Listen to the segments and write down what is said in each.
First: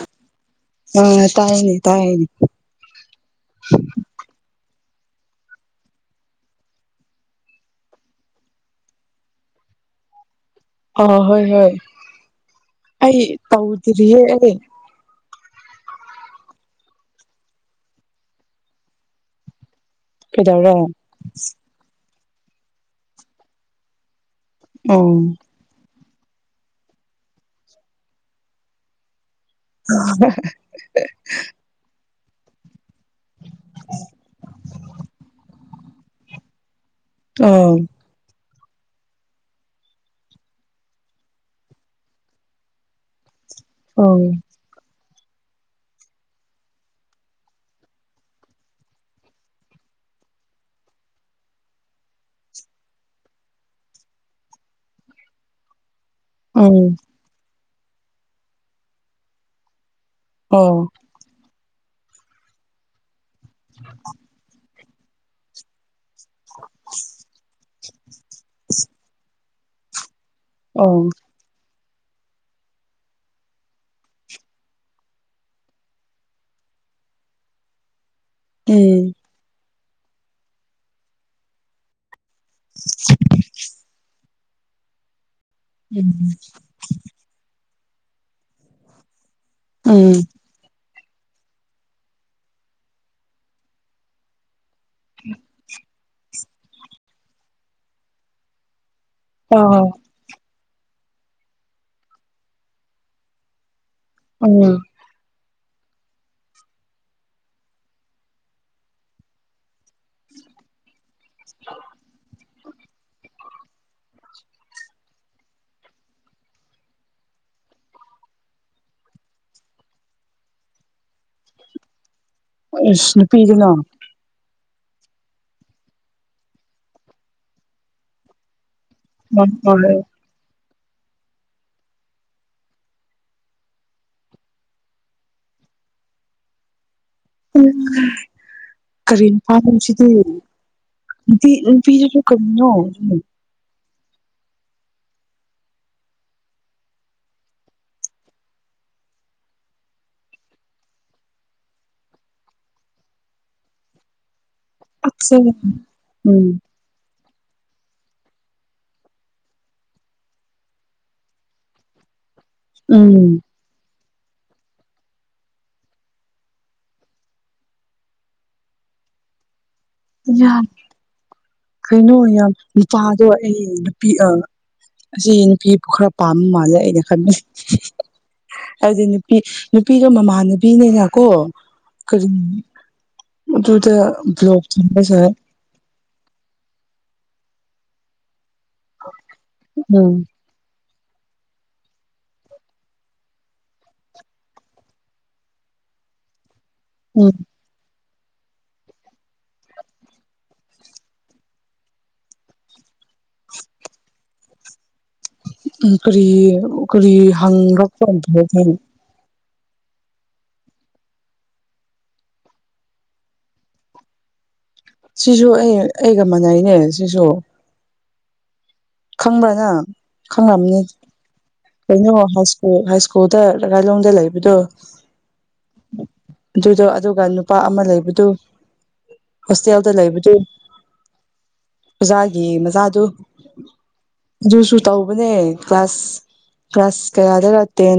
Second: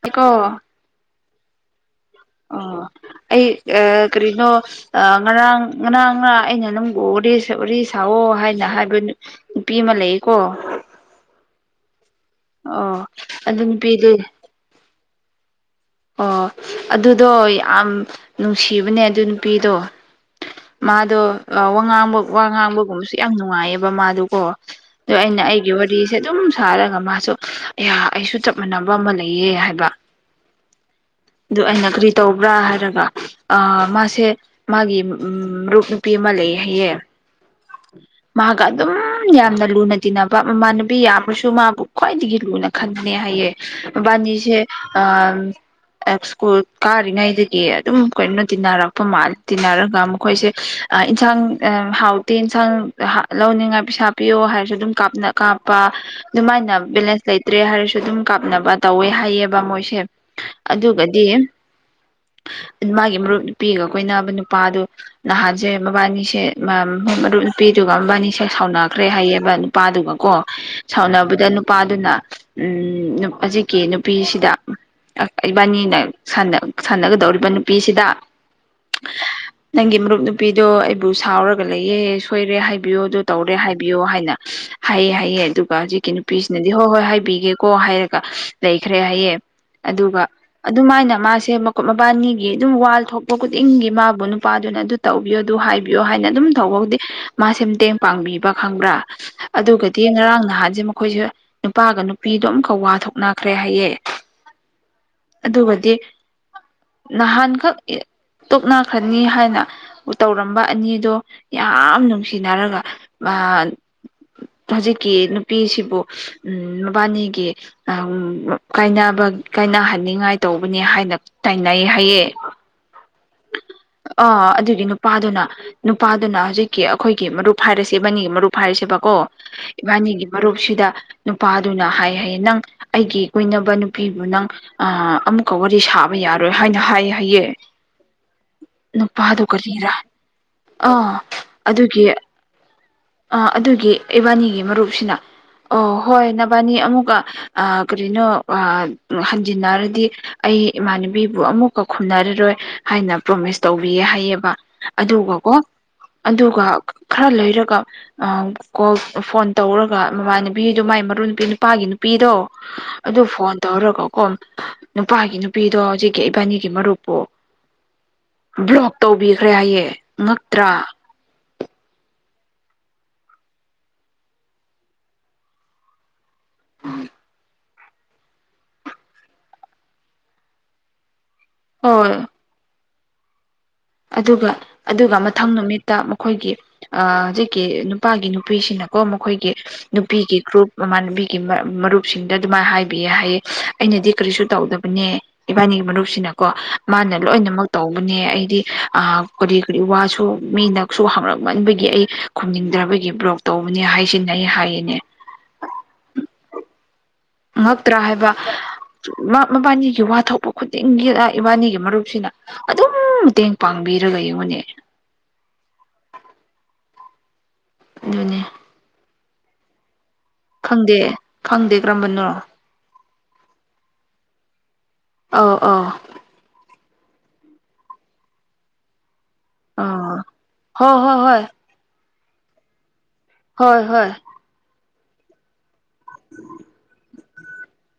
ꯑꯩꯀꯣ ꯑ ꯇꯥꯏꯅꯦꯅꯤ ꯑꯣ ꯑꯩ ꯑ ꯀꯔꯤꯅꯣ ꯑ ꯉꯔꯥꯡ ꯉꯔꯥꯡ ꯑꯩꯅ ꯅꯝꯒꯣꯛꯎꯦꯦ ꯁꯥꯑꯣ ꯍꯥꯏꯅ ꯍꯥꯏꯕ ꯅꯨꯄꯤ ꯑꯃ ꯂꯩ ꯀꯣ ꯑ ꯍꯣꯏ ꯍꯣꯏ ꯑꯣ ꯑꯩ ꯑꯗꯨꯝ ꯅꯨ ꯇꯧꯗ꯭ꯔꯤꯌꯦ ꯄꯤꯗꯣꯏꯅꯦ ꯑꯩ ꯑꯣ ꯑꯗꯨꯗꯣ ꯌꯥꯝ ꯅꯨꯡꯁꯤꯕꯅꯦ ꯑꯗꯨ ꯅꯨꯄꯤꯗꯣ ꯀꯩꯗꯧꯔꯦ ꯃꯥꯗꯨꯣ ꯋꯥ ꯉꯝꯕ ꯋꯥ ꯉꯥꯡꯕꯒꯨꯝꯕꯁꯨ ꯌꯥꯝ ꯅꯨꯡꯉꯥꯏꯌꯦꯕ ꯃꯥꯗꯨꯀꯣ ꯑꯗꯣ ꯎꯝ ꯑꯩꯅ ꯑꯩꯒꯤ ꯔꯤꯁꯦ ꯑꯗꯨꯝ ꯁꯥꯔꯒ ꯃꯥꯁꯨ ꯑꯩꯁꯨ ꯆꯞ ꯃꯥꯟꯅꯕ ꯑꯃ ꯂꯩꯌꯦ ꯍꯥꯏꯕ ꯑꯣ ꯑꯗꯨ ꯑꯩꯅ ꯀꯔꯤ ꯇꯧꯕ꯭ꯔꯥ ꯍꯥꯏꯔꯒ ꯑ ꯃꯥꯁꯦ ꯃꯥꯒꯤ ꯃꯔꯨꯞ ꯅꯨꯄꯤ ꯑꯃ ꯂꯩ ꯍꯥꯏꯌꯦ ꯑ ꯃꯥꯒ ꯑꯗꯨꯝ ꯌꯥꯝꯅ ꯂꯨꯅ ꯇꯤꯟꯅꯕ ꯃꯃꯥꯟꯅꯨꯕꯤ ꯌꯥꯝꯃꯁꯨ ꯃꯥꯕꯨ ꯈ꯭ꯋꯥꯏꯗꯒꯤ ꯂꯨꯅ ꯈꯟꯕꯅꯦ ꯍꯥꯏꯌꯦ ꯋꯥꯅꯤꯁꯦ ꯑ ꯁ꯭ꯀꯨꯜ ꯀꯥꯔꯤꯉꯩꯗꯒꯤ ꯑꯗꯨꯝ ꯀꯩꯅꯣꯅ ꯇꯤꯟꯅꯔꯛꯄ ꯃꯥꯜꯂꯦ ꯇꯤꯟꯅꯔꯒ ꯃꯈꯣꯏꯁꯦ ꯏꯟꯁꯥꯡ ꯍꯥꯎꯇꯦ ꯏꯟꯁꯥꯡ ꯂꯧꯅꯤꯡꯉꯥꯏ ꯄꯩꯁꯥ ꯄꯤꯌꯣ ꯍꯥꯏꯔꯁꯨ ꯑꯗꯨꯝ ꯀꯥꯞꯅ ꯀꯥꯞꯄ ꯑꯗꯨꯃꯥꯏꯅ ꯎꯝ ꯕꯦꯂꯦꯟꯁ ꯂꯩꯇ꯭ꯔꯦ ꯍꯥꯏꯔꯁꯨ ꯑꯗꯨꯝ ꯀꯥꯞꯅꯕ ꯇꯧꯋꯦ ꯍꯥꯏꯌꯦꯕ ꯃꯣꯏꯁꯦ ꯑꯣ ꯑꯗꯨꯒꯗꯤ ꯃꯥꯒꯤ ꯃꯔꯨꯞ ꯅꯨꯄꯤꯒ ꯀꯈꯣꯏꯅꯕ ꯅꯨꯄꯥꯗꯨ ꯅꯍꯥꯟꯁꯦ ꯃꯕꯥꯅꯤꯁꯦ ꯃꯔꯨꯞ ꯅꯨꯄꯤꯗꯨꯒ ꯃꯕꯥꯅꯤꯁꯦ ꯁꯥꯎꯅꯈ꯭ꯔꯦ ꯍꯥꯏꯌꯦꯕ ꯅꯨꯄꯥꯗꯨꯒ ꯀꯣ ꯑꯣ ꯁꯥꯎꯅꯕꯗ ꯅꯨꯄꯥꯗꯨꯅ ꯎ ꯍꯧꯖꯤꯛꯀꯤ ꯅꯨꯄꯤꯁꯤꯗ ꯏꯕꯥꯅꯤꯅ ꯁꯥꯟꯅꯒꯗꯧꯔꯤꯕ ꯅꯨꯄꯤꯁꯤꯗ ꯎꯝ ꯅꯪꯒꯤ ꯃꯔꯨꯞ ꯅꯨꯄꯤꯗꯣ ꯑꯩꯕꯨ ꯁꯥꯎꯔꯒ ꯂꯩꯌꯦꯦ ꯁꯣꯏꯔꯦ ꯍꯥꯏꯕꯤꯌꯣ ꯑꯗꯨ ꯇꯧꯔꯦ ꯍꯥꯏꯕꯤꯌꯣ ꯍꯥꯏꯅ ꯍꯥꯏꯑ ꯍꯥꯏꯑꯦ ꯑꯗꯨꯒ ꯍꯧꯖꯤꯛꯀꯤ ꯅꯨꯄꯤꯁꯤꯅꯗꯤ ꯍꯣꯏ ꯍꯣꯏ ꯍꯥꯏꯕꯤꯒꯦ ꯀꯣ ꯍꯥꯏꯔꯒ ꯂꯩꯈ꯭ꯔꯦ ꯍꯥꯏꯌꯦꯦ ꯑꯗꯨꯒ ꯎꯝ ꯑꯗꯨꯃꯥꯏꯅ ꯃꯥꯁꯦꯨꯞ ꯃꯕꯥꯅꯤꯒꯤ ꯑꯗꯨꯝ ꯋꯥꯜ ꯊꯣꯛꯄ ꯈꯨꯗꯤꯡꯒꯤ ꯃꯥꯕꯨ ꯅꯨꯄꯥ ꯑꯗꯨꯅ ꯑꯗꯨ ꯇꯧꯕꯤꯌꯣ ꯑꯗꯨ ꯍꯥꯏꯕꯤꯌꯣ ꯍꯥꯏꯅ ꯑꯗꯨꯝ ꯇꯧꯕꯕꯨꯗꯤ ꯃꯥꯁꯦ ꯃꯇꯦꯡ ꯄꯥꯡꯕꯤꯕ ꯈꯪꯕ꯭ꯔꯥ ꯑ ꯑꯗꯨꯒꯗꯤ ꯉꯔꯥꯡ ꯅꯍꯥꯟ ꯦ ꯃꯈꯣꯏꯁꯨ ꯅꯨꯄꯥꯒ ꯅꯨꯄꯤꯗꯣ ꯑꯃꯨꯛꯀ ꯋꯥ ꯊꯣꯛꯅꯈ꯭ꯔꯦ ꯍꯥꯏꯌꯦꯦ ꯎꯝ ꯑꯗꯨꯒꯗꯤ ꯅꯍꯥꯟꯈꯛ ꯇꯣꯛꯅꯈ꯭ꯔꯅꯤ ꯍꯥꯏꯅ ꯇꯧꯔꯝꯕ ꯑꯅꯤꯗꯣ ꯌꯥꯝ ꯅꯨꯡꯁꯤꯅꯔꯒ ꯍꯧꯖꯤꯛꯀꯤ ꯅꯨꯄꯤꯁꯤꯕꯨ ꯎ ꯃꯕꯥꯅꯤꯒꯤ ꯀꯥꯏꯅꯕ ꯀꯥꯏꯅꯍꯟꯅꯤꯡꯉꯥꯏ ꯇꯧꯕꯅꯦ ꯍꯥꯏꯅ ꯇꯥꯏꯅꯩ ꯍꯥꯏꯌꯦ ꯑꯦꯁꯅ ꯄꯤꯔꯅꯣ ꯑꯥ ꯑꯗꯨꯒꯤ ꯅꯨꯄꯥꯗꯨꯅ ꯅꯨꯄꯥꯗꯨꯅ ꯍꯧꯖꯤꯛꯀꯤ ꯑꯩꯈꯣꯏꯒꯤ ꯃꯔꯨꯞ ꯍꯥꯏꯔꯤꯁꯤ ꯑꯃꯅꯤꯅꯤ ꯃꯔꯨꯞ ꯍꯥꯏꯔꯤꯁꯤ ꯑꯣꯣ ꯏꯕꯥꯅꯤꯒꯤ ꯃꯔꯨꯞ ꯁꯤꯗ ꯅꯨꯄꯥꯗꯨꯅ ꯍꯥꯏ ꯍꯥꯏꯌꯦ ꯅꯪ ꯑꯩꯒꯤ ꯀꯨꯏꯅꯕ ꯅꯨꯄꯤꯕꯨ ꯅꯪ ꯑꯃꯨꯛꯀ ꯋꯥꯔꯤ ꯁꯥꯕ ꯌꯥꯔꯣꯏ ꯍꯥꯏꯅ ꯍꯥꯏꯌꯦ ꯎꯝ ꯀꯔꯤ ꯅꯨꯄꯥꯗꯨ ꯅꯨꯄꯥ ꯀꯔꯤꯔꯥ ꯍꯥꯏꯁꯤꯗꯤ ꯅꯨꯄꯤ ꯅꯨꯄꯤꯁꯤꯁꯨ ꯀꯔꯤꯅꯣ ꯑ ꯑꯗꯨꯒꯤ ꯏꯕꯥꯅꯤꯒꯤ ꯃꯔꯨꯞꯁꯤꯅ ꯑꯣ ꯍꯣꯏ ꯅꯕꯥꯅꯤ ꯑꯃꯨꯛꯀ ꯀꯔꯤꯅꯣ ꯍꯟꯖꯤꯟꯅꯔꯗꯤ ꯑꯩ ꯏꯃꯥꯟꯅꯕꯤꯕꯨ ꯑꯃꯨꯛꯀ ꯈꯨꯝꯅꯔꯔꯣꯏ ꯍꯥꯏꯅ ꯄ꯭ꯔꯣꯃꯤꯁ ꯇꯧꯕꯤꯌꯦ ꯍꯥꯏꯌꯦꯕ ꯑꯗꯨꯒꯀꯣ ꯎꯝ ꯑꯗꯨꯒ ꯈꯔ ꯂꯩꯔꯒ ꯑ ꯀꯣꯜ ꯐꯣꯟ ꯇꯧꯔꯒ ꯃꯃꯥ ꯅꯨꯄꯤꯗꯣ ꯃꯥꯏ ꯃꯔꯨ ꯅꯨꯄꯤ ꯅꯨꯄꯥꯒꯤ ꯅꯨꯄꯤꯗꯣ ꯑꯗꯨ ꯎꯝ ꯐꯣꯟ ꯇꯧꯔꯒꯣ ꯀ ꯅꯨꯄꯥꯒꯤ ꯅꯨꯄꯤꯗꯣ ꯍꯧꯖꯤꯛꯀꯤ ꯏꯕꯥꯅꯤꯒꯤ ꯃꯔꯨꯞꯄꯨ ꯕ꯭ꯂꯣꯛ ꯇꯧꯕꯤꯈ꯭ꯔꯦ ꯍꯥꯏꯌꯦꯦ ꯌꯥꯝ ꯉꯛꯇ꯭ꯔꯥ ꯀꯩꯅꯣ ꯌꯥꯝ ꯅꯨꯄꯥꯗꯣ ꯑꯩ ꯅꯨꯄꯤ ꯑꯁꯤ ꯅꯨꯄꯤꯕꯨ ꯈꯔ ꯄꯥꯝꯕ ꯃꯥꯜꯂꯦ ꯑꯩꯅ ꯈꯟꯕ ꯍꯥꯏꯗꯤ ꯅꯨꯄꯤ ꯅꯨꯄꯤꯗ ꯃꯃꯥꯟꯅꯕꯤꯅꯤꯅꯀꯣ ꯍꯣꯏ ꯀꯔꯤ ꯑꯗꯨꯗ ꯑꯗꯨꯒ ꯕ꯭ꯂꯣꯛ ꯑꯗꯨꯒ ꯊꯝꯕꯁꯦ ꯃꯊꯪ ꯅꯨꯃꯤꯠꯇ ꯃꯈꯣꯏꯒꯤ ꯍꯧꯖꯤꯛꯀꯤ ꯅꯨꯄꯥꯒꯤ ꯅꯨꯄꯤꯁꯤꯅꯀꯣ ꯃꯈꯣꯏꯒꯤ ꯎꯝ ꯅꯨꯄꯤꯒꯤ ꯒ꯭ꯔꯨꯞ ꯃꯃꯥꯟꯅꯕꯤꯒꯤ ꯃꯔꯨꯞꯁꯤꯡꯗ ꯑꯗꯨꯃꯥꯏꯅ ꯍꯥꯏꯕꯤꯌꯦ ꯍꯥꯏꯌꯦ ꯑꯩꯅꯗꯤ ꯀꯔꯤꯁꯨ ꯇꯧꯗꯕꯅꯦ ꯏꯕꯥꯅꯤ ꯑꯩ ꯃꯔꯨꯞꯁꯤꯅꯀꯣ ꯃꯥꯅ ꯎꯝ ꯂꯣꯏꯅꯃꯛ ꯇꯧꯕꯅꯦ ꯑꯩꯗꯤ ꯑ ꯀꯔꯤ ꯀ ꯋꯥꯁꯨ ꯃꯤꯅꯁꯨ ꯍꯥꯡꯉꯛꯃꯟꯕꯒꯤ ꯑꯩ ꯈꯨꯝꯅꯤꯡꯗ꯭ꯔꯕꯒꯤ ꯕ꯭ꯂꯣꯛ ꯇꯧꯕꯅꯤ ꯍꯥꯏꯁꯤꯅ ꯑꯩ ꯍꯥꯏꯌꯦꯅꯦ ꯎ ꯀꯔꯤ ꯀꯔꯤ ꯉꯛꯇ꯭ꯔꯥ ꯍꯪꯔꯛꯄ ꯍꯥꯏꯕ ꯃꯕꯥꯅꯤꯒꯤ ꯋꯥ ꯊꯣꯛꯄ ꯈꯨꯗꯤꯡꯒꯤꯗ ꯏꯕꯥꯅꯤꯒꯤ ꯃꯔꯨꯞꯁꯤꯅ ꯑꯗꯨꯝ ꯃꯇꯦꯡ ꯄꯥꯡꯕꯤꯔꯒ ꯌꯦꯡꯉꯨꯅꯤ ꯁꯤꯁꯨ ꯑꯩ ꯑꯩꯒ ꯃꯥꯟꯅꯩꯅꯦ ꯁꯤꯁꯨ ꯑꯗꯨꯅꯦ ꯈꯪꯕ꯭ꯔꯅ ꯈꯪꯗꯦ ꯈꯪꯗꯦ ꯀꯩꯅꯣ ꯀꯔꯝꯕꯅꯣ ꯍꯥꯏ ꯁꯀꯨꯜ ꯍꯥꯏ ꯁ꯭ꯀꯨꯜꯗꯀꯥꯏꯂꯣꯡꯗ ꯂꯩꯕꯗꯣ ꯑꯧ ꯑꯧ ꯗ ꯑꯗꯨꯒ ꯅꯨꯄꯥ ꯑꯃ ꯂꯩꯕꯗꯨ ꯍꯣꯁꯇꯦꯜꯗ ꯑꯥ ꯂꯩꯕꯗꯤ ꯍꯣꯏ ꯍꯣꯏ ꯍꯣꯏ ꯑꯣꯖꯥꯒꯤ ꯃꯖꯥꯗꯨ ꯍꯣꯏ ꯍꯣꯏ ꯇꯧꯕꯅꯦ ꯀ꯭ꯂꯥꯁ ꯑ ꯁ ꯀꯗ ꯔ ꯇ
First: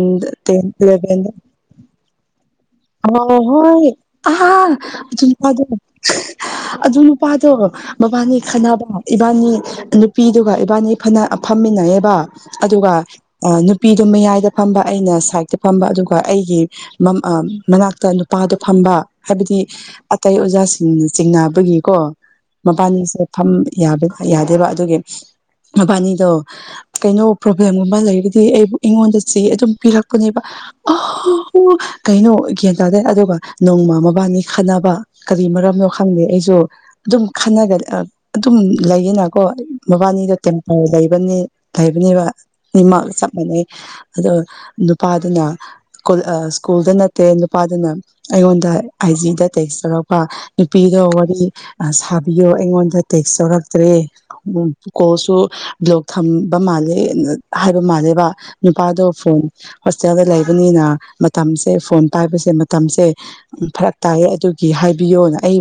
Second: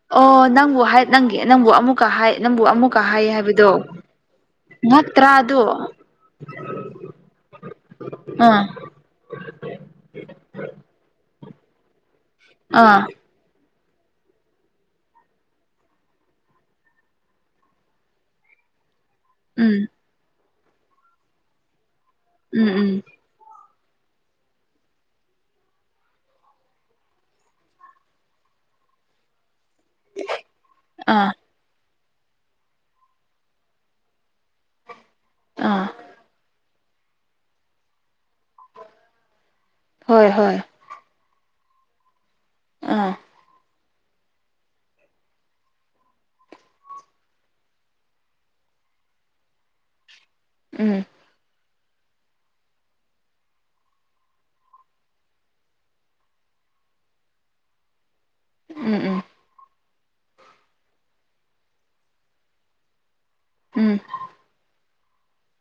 ꯅꯪꯕꯨ ꯍꯥꯏ ꯅꯪꯒꯤ ꯅꯪꯕꯨ ꯑꯃꯨꯛꯀ ꯍꯥꯏ ꯅꯪꯕꯨ ꯑꯃꯨꯛꯀ ꯍꯥꯏ ꯍꯥꯏꯕꯗꯣ ꯍ ꯍ ꯉꯥꯏꯍꯥꯛ ꯑꯗꯨ ꯇꯔꯥꯗꯣ ꯅꯨꯄꯥꯗꯣ ꯑꯗꯨ ꯅꯨꯄꯥꯗꯣ ꯕꯥꯅꯤ ꯑꯥ ꯈꯟꯅꯅꯕ ꯏꯕꯥꯅꯤ ꯅꯨꯄꯤꯗꯨꯒ ꯏꯕꯥꯅꯤ ꯐꯅ ꯐꯝꯃꯤꯟꯅꯩꯌꯦꯕ ꯑꯗꯨꯒ ꯑꯥ ꯑꯥ ꯅꯨꯄꯤꯗꯣ ꯃꯌꯥꯏꯗ ꯐꯝꯕ ꯑꯩꯅ ꯁꯥꯏꯠꯇ ꯐꯝꯕ ꯑꯗꯨꯒ ꯑꯩꯒꯤ ꯃꯅꯥꯛꯇ ꯅꯨꯄꯥꯗꯣ ꯊꯝꯕ ꯍꯥꯏꯕꯗꯤ ꯎꯝ ꯑꯇꯩ ꯑꯣꯖꯥꯁꯤꯡꯅ ꯆꯤꯡꯅꯕꯒꯤꯀꯣ ꯎꯝ ꯎꯝ ꯃꯕꯥꯅꯤꯁꯦ ꯐꯝ ꯌꯥꯗꯦꯕ ꯑꯗꯨꯒꯤ ꯃꯕꯥꯅꯤꯗꯣ ꯀꯩꯅꯣ ꯄ꯭ꯔꯣꯕ꯭ꯂꯦꯝꯒꯨꯝꯕ ꯂꯩ ꯑꯩꯕꯨ ꯑꯩꯉꯣꯟꯗ ꯆꯦ ꯑꯗꯨꯝ ꯄꯤꯔꯛꯄꯅꯦꯕ ꯑ ꯑꯥ ꯀꯩꯅꯣ ꯒ꯭ꯌꯥꯟ ꯇꯥꯗꯦ ꯑꯗꯨꯒ ꯅꯣꯡꯃ ꯃꯕꯥꯅꯤ ꯈꯟꯅꯕ ꯀꯔꯤ ꯑꯥ ꯃꯔꯝꯅꯣ ꯈꯪꯗꯦ ꯑꯩꯁꯨ ꯑꯗꯨꯝ ꯈꯟꯅꯒ ꯑꯗꯨꯝ ꯂꯩꯌꯦꯅꯀꯣ ꯍꯣꯏ ꯃꯕꯥꯅꯤꯗ ꯍꯣꯏ ꯇꯦꯝꯄꯔ ꯂꯩꯕꯅꯤ ꯇꯥꯏꯕꯅꯦꯕꯃꯥ ꯑꯥ ꯆ ꯑꯣ ꯅꯨꯄꯥꯗꯨꯅ ꯁ꯭ꯀꯨꯜꯗ ꯅꯠꯇꯦ ꯅꯨꯄꯥꯗꯨꯅ ꯑꯩꯉꯣꯟꯗ ꯗ ꯑꯥꯏꯖꯤꯗ ꯇꯦꯛꯁ ꯇꯧꯔꯒ ꯅꯨꯄꯤꯒ ꯎꯝ ꯋꯥꯔꯤ ꯁꯥꯕꯤꯌꯣ ꯑꯩꯉꯣꯟꯗ ꯇꯦꯛꯁ ꯇꯧꯔꯛꯇ꯭ꯔꯦ ꯀꯣꯜꯁꯨ ꯕ꯭ꯂꯣꯛ ꯊꯝꯕ ꯃꯥ ꯃꯥꯂꯦ ꯍꯥꯏꯕ ꯃꯥꯜꯂꯦꯕ ꯎꯝ ꯅꯨꯄꯥꯗꯣ ꯎꯝ ꯐꯣꯟ ꯍꯣꯁꯇꯦꯜꯗ ꯂꯩꯕꯅꯤꯅ ꯃꯇꯝꯁꯦ ꯐꯣꯟ ꯄꯥꯏꯕꯁꯦ ꯃꯇꯝꯁꯦ ꯎ ꯎꯝ ꯐꯔꯛ ꯇꯥꯏꯌꯦ ꯑꯗꯨꯒꯤ ꯍꯥꯏꯕꯤꯌꯣꯅ ꯑꯩ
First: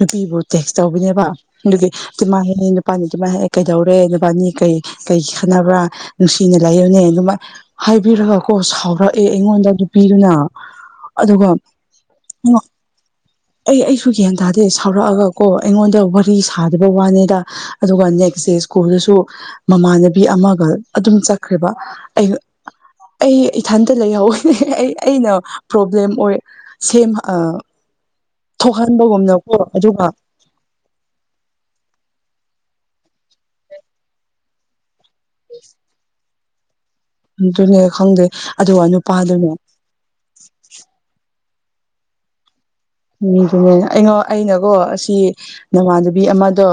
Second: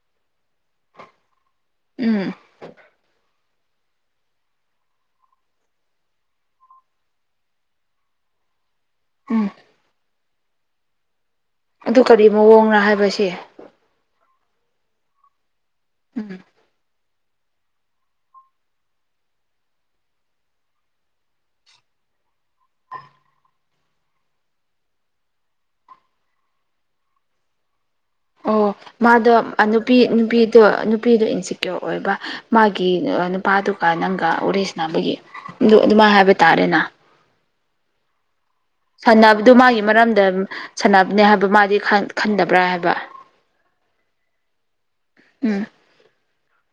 ꯅꯨꯄꯤꯕꯨ ꯇꯦꯛꯁ ꯇꯧꯕꯤꯅꯦꯕ ꯑꯗꯨꯒꯤ ꯎꯝ ꯇꯤꯃꯥ ꯍꯦꯛ ꯅꯨꯄꯥꯅꯤ ꯇꯤꯃꯥ ꯍꯦꯛ ꯀꯩꯗꯧꯔꯦ ꯅꯨꯄꯥꯅꯤ ꯀꯩ ꯀꯩ ꯈꯥꯟꯠꯅꯕ꯭ꯔꯥ ꯅꯨꯡꯁꯤꯅ ꯂꯩꯌꯅꯦ ꯑꯗꯨꯃꯥꯏꯅ ꯍꯥꯏꯕꯤꯔꯒ ꯀꯣ ꯁꯥꯎꯔꯛꯑꯦ ꯎꯝ ꯑꯩꯉꯣꯟꯗ ꯑꯗꯨꯄꯤꯗꯨꯅ ꯑꯗꯨꯒ ꯑꯗꯨ ꯀꯔꯤ ꯃꯑꯣꯡꯔ ꯍꯥꯏꯕꯁꯦ ꯑꯩ ꯑꯩꯁꯨ ꯒ꯭ꯌꯥꯟ ꯇꯥꯦ ꯁꯥꯎꯔꯛꯑꯒ ꯀꯣ ꯑꯩꯉꯣꯟꯗ ꯋꯥꯔꯤ ꯎꯝ ꯁꯥꯗꯕ ꯋꯥꯅꯦ ꯑꯗꯨꯒ ꯅꯦꯛꯁ ꯗꯦ ꯁ꯭ꯀꯨꯜꯗꯁꯨ ꯃꯃꯥꯟꯅꯕꯤ ꯑꯃꯒ ꯑꯗꯨꯝ ꯆꯠꯈ꯭ꯔꯦꯕ ꯑꯩ ꯑꯩ ꯏꯊꯟꯇ ꯂꯩꯍꯧꯋꯦꯅꯦ ꯑꯩ ꯑꯩꯅ ꯄ꯭ꯔꯣꯕ꯭ꯂꯦꯝ ꯑꯣꯏ ꯁꯦꯝ ꯑꯣ ꯃꯥꯗ ꯊꯣꯛꯍꯟꯕꯒꯨꯝꯅꯀꯣ ꯅꯨꯄꯤ ꯑꯗꯨꯒ ꯅꯨꯄꯤꯗꯣ ꯅꯨꯄꯤꯗꯣ ꯏꯟꯁꯤꯀ꯭ꯌꯣꯔ ꯑꯣꯏꯕ ꯃꯥꯒꯤ ꯅꯨꯄꯥꯗꯨꯒ ꯅꯪꯒ ꯎꯔꯦꯁ ꯅꯥꯕꯒꯤ ꯑꯗꯨꯃꯥꯏꯅ ꯍꯥꯏꯕ ꯇꯥꯔꯦꯅ ꯅꯦ ꯈꯪꯗꯦ ꯑꯗꯨꯒ ꯅꯨꯄꯥꯗꯨꯅꯦ ꯁꯥꯟꯅꯕꯗꯨ ꯃꯥꯒꯤ ꯃꯔꯝꯗ ꯁꯥꯟꯅꯕꯅꯦ ꯍꯥꯏꯕ ꯃꯥꯗꯤ ꯈꯟꯗꯕ꯭ꯔꯥ ꯍꯥꯏꯕ ꯎꯝꯅꯦ ꯑꯩꯉ ꯑꯩꯅꯒꯣ ꯑꯁꯤ ꯎꯝ ꯅꯃꯥꯟꯅꯕꯤ ꯑꯃꯗꯣ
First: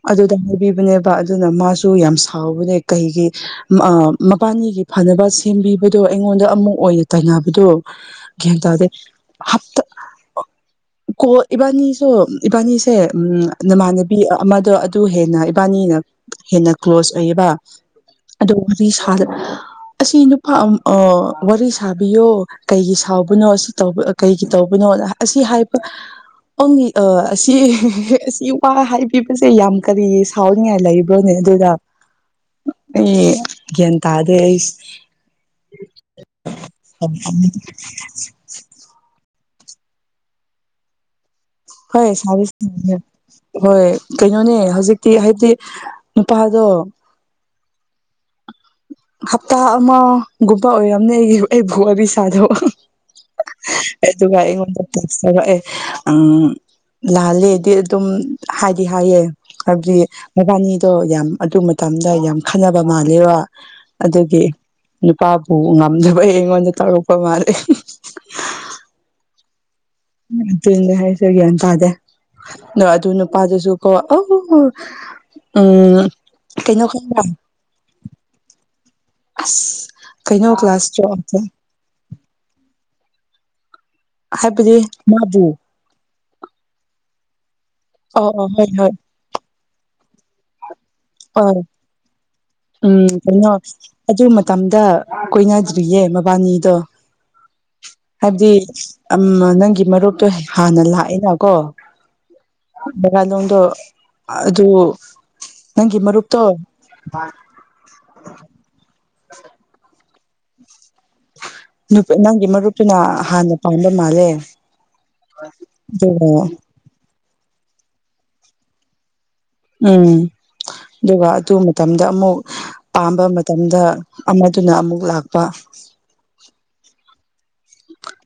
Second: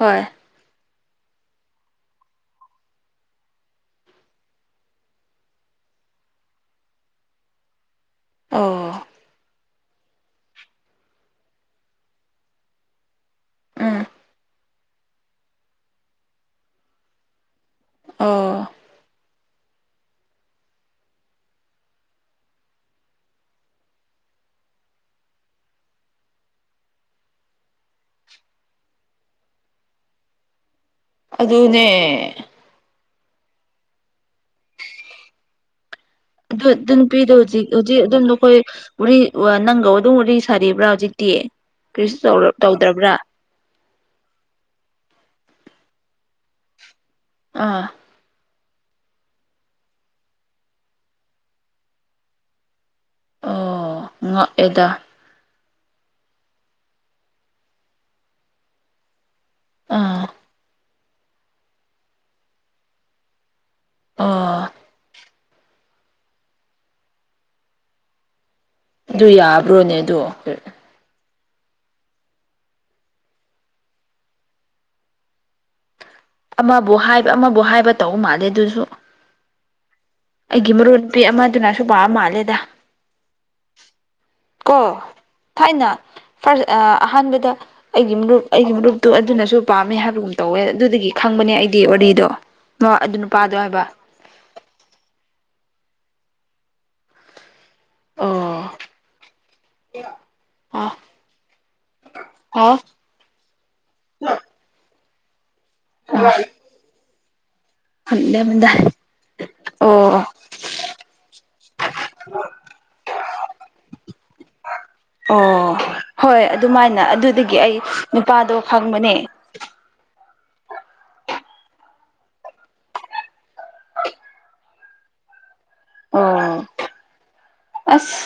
ꯍꯣꯏ ꯑꯗꯨꯗ ꯍꯥꯏꯕꯤꯕꯅꯦꯕ ꯑꯗꯨꯅ ꯃꯥꯁꯨ ꯌꯥꯝ ꯁꯥꯎꯕꯅꯦ ꯀꯩꯒꯤ ꯃꯕꯥꯅꯤꯒꯤ ꯐꯅꯕ ꯁꯦꯝꯕꯤꯕꯗꯣ ꯑꯩꯉꯣꯟꯗ ꯑꯃꯨꯛ ꯑꯣꯏꯅ ꯇꯩꯅꯅꯕꯗꯣ ꯒ꯭ꯌꯥꯟ ꯇꯥꯗꯦ ꯑꯣ ꯍ ꯑ ꯀꯣ ꯏꯕꯥꯅꯤꯁꯨ ꯏꯕꯥꯅꯤꯁꯦ ꯎ ꯎꯝ ꯅꯃꯥꯟꯅꯕꯤ ꯑꯃꯗꯣ ꯑꯗꯨ ꯍꯦꯟꯅ ꯏꯕꯥꯅꯤꯅ ꯍꯦꯟꯅ ꯀ꯭ꯂꯣꯁ ꯑꯣꯏꯌꯦꯕ ꯑꯣ ꯋꯥꯔꯤ ꯁꯥ ꯑꯁꯤ ꯅꯨꯄꯥ ꯋꯥꯔꯤ ꯁꯥꯕꯤꯌꯣ ꯀꯩꯒꯤ ꯁꯥꯎꯕꯅꯣ ꯑꯁꯤ ꯀꯩꯒꯤ ꯇꯧꯕ ꯇꯅꯣ ꯑꯁꯤ ꯍꯥꯏꯕ ꯑꯣꯪ ꯑꯁꯤ ꯑꯁꯤ ꯋꯥ ꯍꯥꯏꯕꯤꯕꯁꯦ ꯌꯥꯝ ꯀꯔꯤ ꯁꯥꯎꯅꯤꯡꯉꯥꯏ ꯂꯩ ꯑꯗꯨ ꯑꯗꯨꯅꯦ ꯑꯦ ꯌꯦ ꯇꯗ ꯑꯗꯨ ꯑꯗꯨ ꯅꯨ ꯄꯤꯗ ꯍꯧꯖꯤꯛ ꯍꯧꯖꯤꯛ ꯑꯗꯨꯝ ꯅꯈꯣꯏ ꯎꯔꯤ ꯑꯣ ꯅꯪꯒ ꯑꯗꯨꯝ ꯂꯩ ꯁꯥꯔꯤꯕ꯭ꯔꯥ ꯍꯧꯖꯤꯛꯇꯤ ꯍꯣꯏ ꯀꯔꯤꯁꯨ ꯁ ꯁ ꯇꯧꯗꯕ꯭ꯔꯥ ꯍꯣꯏ ꯀꯩꯅꯣꯅꯦ ꯍꯧꯖꯤꯛꯇꯤ ꯍꯥꯏꯕꯗꯤ ꯅꯨꯄꯥꯗꯣ ꯑ ꯍꯞꯇꯥ ꯑꯃꯒꯨꯝꯕ ꯑꯣꯏꯔꯝꯅꯦ ꯑꯩ ꯑꯩꯕꯨꯣ ꯑꯕꯤ ꯁꯥꯗꯣꯛ ꯑꯣ ꯑꯗꯨꯒ ꯉꯛꯑꯦꯗ ꯑꯩꯉꯣꯟꯗ ꯑꯦ ꯎꯝ ꯂꯥꯜꯂꯦꯗꯤ ꯑꯗꯨꯝ ꯍꯥꯏꯗꯤ ꯍꯥꯏꯌꯦ ꯍꯥꯏꯕꯗꯤ ꯑꯥ ꯃꯕꯥꯅꯤꯗꯣ ꯌꯥꯝ ꯑꯗꯨ ꯃꯇꯝꯗ ꯌꯥꯝ ꯈꯟꯅꯕ ꯃꯥꯜꯂꯦꯕꯣ ꯑꯗꯨꯒꯤ ꯑꯣ ꯅꯨꯄꯥ ꯑꯣ ꯉꯝꯗꯕꯩꯉꯖ ꯇꯉꯄ ꯃꯥꯔꯦ ꯑꯗꯨ ꯌꯥꯕ꯭ꯔꯣꯅꯦ ꯑꯗꯣ ꯁꯤꯒꯤꯟ ꯇꯥꯗꯦ ꯑꯣ ꯑꯗꯨ ꯅꯨꯄꯥꯗꯨꯁꯨ ꯀꯣ ꯑ ꯎꯝ ꯀꯩꯅꯣ ꯑꯃꯕꯨ ꯈꯪꯕ꯭ꯔꯥ ꯍꯥꯏꯕ ꯑꯃꯕꯨ ꯍꯥꯏꯕ ꯇꯧꯕ ꯃꯥꯜꯂꯦ ꯑꯗꯨꯁꯨ ꯑꯁ ꯀꯩꯅꯣ ꯑꯩꯒꯤ ꯃꯔꯨꯞ ꯀ꯭ꯂꯥꯁ ꯅꯨꯄꯤ ꯑꯃꯗꯨꯅ ꯁꯨꯄꯥ ꯃꯥꯜꯂꯦꯗ ꯍꯥꯏꯕꯗꯤ ꯀꯣ ꯃꯥꯕꯨ ꯊꯥꯏꯅ ꯐꯔ ꯑꯍꯥꯟꯕꯗ ꯑꯩꯒꯤ ꯑ ꯃꯔꯨꯞ ꯑ ꯍꯣꯏ ꯑꯩꯒꯤ ꯍꯣꯏ ꯃꯔꯨꯔꯨꯞꯇꯨ ꯑꯗꯨꯅꯁꯨ ꯄꯥꯝꯃꯦ ꯍꯥꯏꯕꯒꯨꯝ ꯇꯧꯋꯦ ꯑꯗꯨꯗꯒꯤ ꯑ ꯈꯪꯕꯅꯦ ꯑꯩꯗꯤ ꯋꯥꯔꯤꯗꯣ ꯎꯝ ꯑꯗꯨ ꯀꯩꯅꯣ ꯅꯨꯄꯥꯗꯣ ꯍꯥꯏꯕ ꯑꯗꯨ ꯃꯇꯝꯗ ꯀꯣꯏꯅꯗ꯭ꯔꯤ ꯌꯦ ꯃꯕꯥꯅꯤꯗ ꯍꯥꯏꯕꯗꯤ ꯑꯣ ꯅꯪꯒꯤ ꯃꯔꯨꯞꯇꯣ ꯍꯥꯟꯅ ꯂꯥꯛꯑꯦꯅꯀꯣ ꯑꯣ ꯗꯣꯗ ꯑꯗꯨ ꯑꯗꯨ ꯅꯪꯒꯤ ꯏ ꯃꯔꯛꯇꯛꯇꯣ ꯑꯗ ꯑꯃꯗꯥ ꯎ ꯑꯣ ꯅꯪꯒꯤ ꯃꯔꯨꯞꯇꯨꯅ ꯍꯥꯟꯅ ꯄꯥꯟꯕꯥꯝꯕ ꯃꯥꯜꯂꯦ ꯑꯣ ꯑꯗꯨꯒ ꯍꯣꯏ ꯑꯗꯨꯃꯥꯏꯅ ꯑꯗꯨꯗꯒꯤ ꯑꯩ ꯅꯨꯄꯥꯗꯣ ꯍꯪꯕꯅꯦ ꯎꯝ ꯑꯗꯨꯒ ꯑꯗꯨ ꯃꯇꯝꯗ ꯑꯃꯨꯛ ꯄꯥꯝꯕ ꯃꯇꯝꯗ ꯑꯃꯗꯨꯅ ꯑꯃꯨꯛ ꯂꯥꯛꯄ ꯑ ꯑꯁ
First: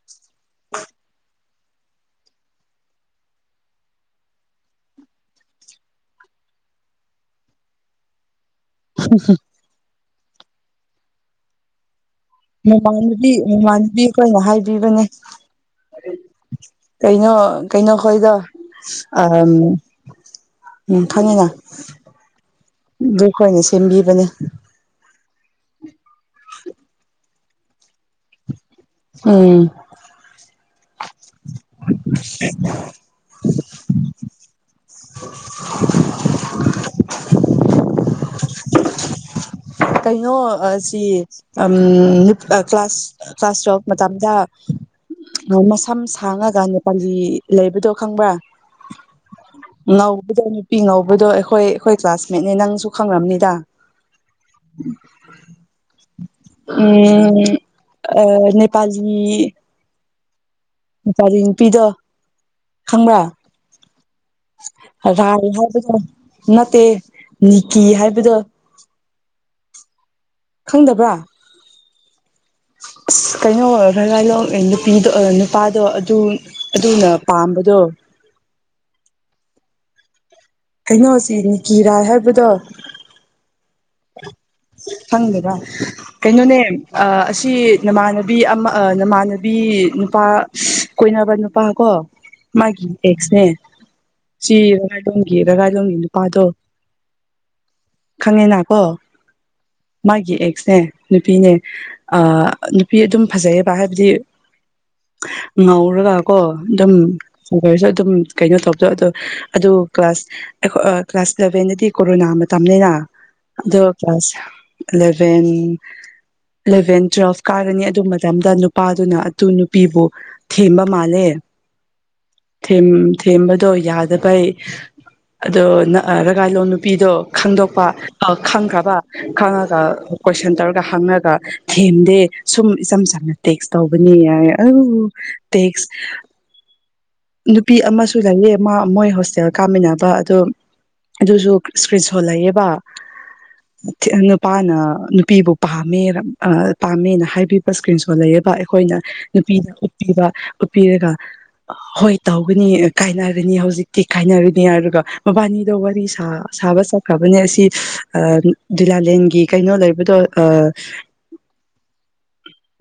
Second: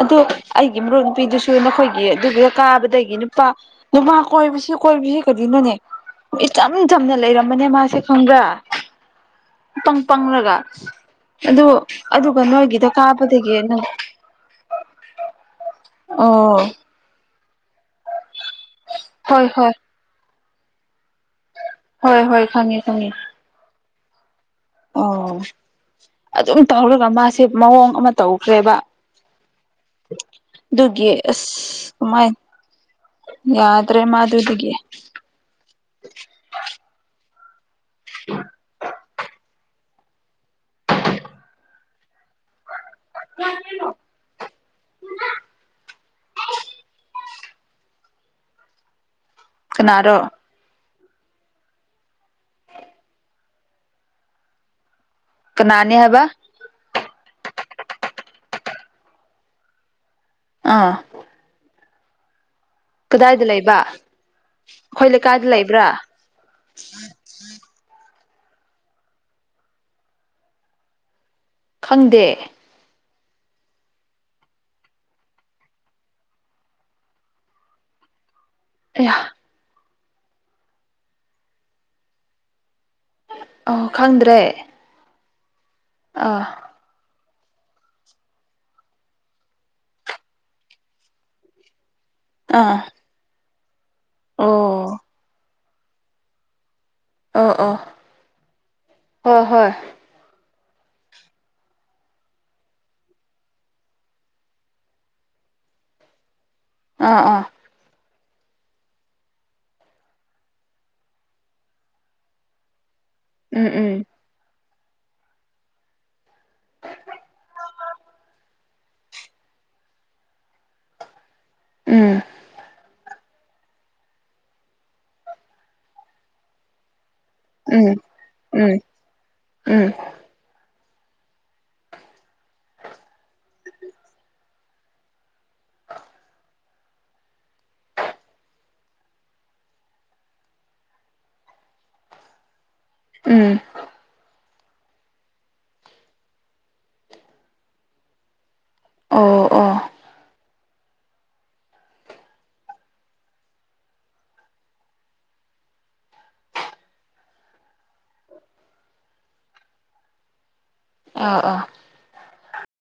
ꯑꯗꯨꯣ ꯑꯩꯒꯤ ꯃꯔꯨꯜ ꯄꯤꯗꯨꯁꯨ ꯁꯨ ꯅꯈꯣꯏꯒꯤ ꯑꯗꯨꯗ ꯀꯥꯕꯗꯒꯤ ꯅꯨꯄꯥ ꯅꯨꯄꯥ ꯀꯣꯏꯕꯁꯤ ꯀꯣꯏꯕꯁꯤ ꯀꯔꯤꯅꯣꯅꯦ ꯏꯆꯝ ꯆꯝꯅ ꯂꯩꯔꯝꯕꯅꯦ ꯃꯥꯁꯦ ꯈꯪꯕ꯭ꯔ ꯎ ꯅꯣꯏꯒꯤꯗ ꯃꯃꯥꯟꯅ ꯀꯥꯞꯄꯗꯒꯤ ꯅꯪ ꯃꯃꯥꯟꯅꯕꯤ ꯑꯩꯈꯣꯏꯅ ꯍꯥꯏꯕꯤꯕꯅꯦ ꯑꯣ ꯀꯩꯅ ꯀꯩꯅꯣ ꯈꯣꯏꯗ ꯍꯣꯏ ꯍꯣꯏ ꯎꯝ ꯐꯅꯤꯅ ꯍꯣꯏ ꯍꯣꯏ ꯈꯪꯉꯦ ꯈꯉ ꯑꯗꯨꯅꯤ ꯑꯣ ꯑꯗꯨꯝ ꯇꯧꯔꯒ ꯃꯥꯁꯦ ꯃꯑꯣꯡ ꯑꯃ ꯇꯧꯈ꯭ꯔꯦꯕ ꯎꯝ ꯑꯗꯨꯒꯤ ꯑꯁ ꯁꯨꯃꯥꯏ ꯌꯥꯗ꯭ꯔꯦ ꯃꯥꯗꯨꯗꯒꯤ [unintelligible] [inaudible] ꯀꯩꯅꯣ ꯁꯤ ꯑꯝ ꯅꯨ ꯀ꯭ꯂꯥꯁ ꯀ꯭ꯂꯥꯁ ꯇꯨꯌꯦꯦꯜꯐ ꯃꯇꯝꯗ ꯃꯁꯝ ꯁꯥꯡꯉꯒ ꯅꯦꯄꯥꯂꯤ ꯂꯩꯕꯗꯣ ꯈꯪꯕ꯭ꯔ ꯀꯅꯥꯔꯣ ꯉꯧꯕꯗꯣ ꯅꯨꯄꯤ ꯉ ꯗꯣ ꯑꯩꯈꯣꯏ ꯑꯩꯈꯣꯏ ꯀ꯭ꯂꯥꯁꯃꯦꯠꯅꯦ ꯅꯪꯁꯨ ꯈꯪꯕꯅꯤꯗ ꯀꯅꯥꯅꯤ ꯍꯥꯏꯕ ꯎꯝ ꯅꯦꯄꯥ ꯅꯨꯄꯥꯔꯤ ꯅꯨꯄꯤꯗꯣ ꯈꯪꯕ꯭ꯔꯥ ꯈꯨꯗꯥꯏꯗ ꯂꯩ ꯂꯩꯕ ꯑꯩꯈꯣꯏ ꯂꯩꯀꯥꯏꯗ ꯔꯥꯏ ꯂꯩꯕ꯭ꯔꯥ ꯍꯥꯏꯕꯗꯣ ꯅꯠꯇꯦ ꯅꯤꯀꯤ ꯍꯥꯏꯕꯗꯣ ꯈꯪꯗꯕ꯭ꯔꯥ ꯈꯪꯗꯦ ꯑꯁ ꯀꯩꯅꯣ ꯑꯣꯏꯔ ꯈꯔꯒꯥꯏ ꯂꯧ ꯅꯨꯄꯤꯗꯣ ꯅꯨꯄꯥꯗꯣ ꯑꯗꯨ ꯑꯗꯨꯅ ꯄꯥꯝꯕꯗꯣ [inaudible] ꯌꯥꯍ ꯀꯩꯅꯣ ꯁꯤ ꯅꯤꯀꯤꯔꯥꯏ ꯍꯥꯏꯕꯗꯣ ꯑ ꯈꯪꯗ꯭ꯔꯦ ꯈꯪꯗꯗ ꯑꯥ ꯀꯩꯅꯣꯅꯦ ꯁꯤ ꯅꯃꯥꯟꯅꯕꯤ ꯑꯃ ꯅꯃꯥꯟꯅꯕꯤ ꯅꯨꯄꯥ ꯀꯣꯏꯅꯕ ꯅꯨꯄꯥ ꯀꯣ ꯑꯥ ꯃꯥꯒꯤ ꯑꯦꯁꯅꯦ ꯁꯤ ꯑꯣ ꯔꯒꯗꯣꯡꯝꯒꯤ ꯔꯒꯥꯏꯗꯣꯝꯒꯤ ꯅꯨꯄꯥꯗꯣ ꯑ ꯑ ꯈꯪꯉꯦꯅꯀꯣ ꯍ ꯍꯣꯏ ꯃꯥꯒꯤ ꯑꯦꯛꯁꯅꯦ ꯅꯨꯄꯤꯅꯦ ꯅꯨꯄꯤ ꯑꯗꯨꯝ ꯐꯖꯩꯌꯦꯕ ꯍꯥꯏꯕꯗꯤ ꯉꯧꯔꯒ ꯀꯣ ꯑꯥ ꯑꯥ ꯑꯗꯨꯝꯁꯨ ꯑꯗꯨꯝ ꯀꯩꯅꯣ ꯇꯧꯕꯗꯣ ꯑꯗꯣ ꯑꯗꯨ ꯀ꯭ꯂꯥꯁ ꯑꯩꯈꯣꯏ ꯀ꯭ꯂꯥꯁ ꯏꯂꯚꯦꯟꯗꯗꯤ ꯀꯣꯔꯣꯅꯥ ꯃꯇꯝꯅꯤꯅ ꯎꯝ ꯑꯗꯣ ꯎꯝ ꯀ꯭ꯂꯥꯁ ꯏꯂꯚꯦꯟ ꯏꯂꯦꯚꯦꯟ ꯇꯨꯋꯦꯜꯐ ꯀꯥꯔꯅꯤ ꯑꯗꯨ ꯃꯇꯝꯗ ꯅꯨꯄꯥꯗꯨꯅ ꯑꯗꯨ ꯅꯨꯄꯤꯕꯨ ꯊꯦꯝꯕ ꯃꯥꯜꯂꯦ ꯎꯝ ꯊ ꯊꯦꯝꯕꯗꯣ ꯌꯥꯗꯕꯩ ꯑꯗꯣ ꯔꯒꯥꯏꯂꯣ ꯅꯨꯄꯤꯗꯣ ꯎꯝ ꯈꯪꯗꯣꯛꯄ ꯎꯝ ꯈꯪꯈ꯭ꯔꯕ ꯈꯪꯉꯒ ꯎꯝ ꯀꯣꯏꯁꯟ ꯇꯧꯔ ꯍꯪꯉꯒ ꯊꯦꯝꯗꯦ ꯁꯨꯝ ꯏꯆꯝ ꯆꯝꯅ ꯇꯦꯛꯁ ꯇꯧꯕꯅꯤ ꯌꯥꯏ ꯑ ꯇꯦꯛꯁ [inaudible] ꯅꯨꯄꯤ ꯑꯃꯁꯨ ꯂꯩꯌꯦ ꯃꯣꯏ ꯍꯣꯁꯇꯦꯜ ꯀꯥꯃꯤꯟꯅꯕ ꯑꯗꯣ ꯑꯗꯨꯁꯨ ꯏꯁꯀ꯭ꯔꯤꯟ ꯁꯣ ꯂꯩꯌꯦꯦꯕ ꯎꯝ ꯅꯨꯄꯥꯅ ꯅꯨꯄꯤꯕꯨ ꯄꯥꯝꯃꯦ ꯄꯥꯝꯃꯦꯅ ꯍꯥꯏꯕꯤꯕ ꯏꯁꯀ꯭ꯔꯤꯟ ꯁꯣꯠ ꯂꯩꯌꯦꯕ ꯑꯩꯈꯣꯏꯅ ꯑꯣ ꯑꯣ ꯅꯨꯄꯤꯅ ꯑꯥ ꯎꯠꯄꯤꯕ ꯎꯠꯄꯤꯔꯒ ꯍꯣꯏ ꯇꯧꯒꯅꯤ ꯀꯥꯏꯅꯔꯅꯤ ꯍꯧꯖꯤꯛꯇꯤ ꯀꯥꯏꯅꯔꯅꯤ ꯑꯗꯨꯒ ꯃꯕꯥꯅꯤꯗꯣ ꯋꯥꯔꯤ ꯁꯥꯕ ꯆꯠꯈ꯭ꯔꯕꯅꯦ ꯑꯁꯤ ꯂꯥꯂꯦꯟꯒꯤ ꯀꯩꯅꯣ ꯂꯩꯕꯗꯣ ꯑꯥ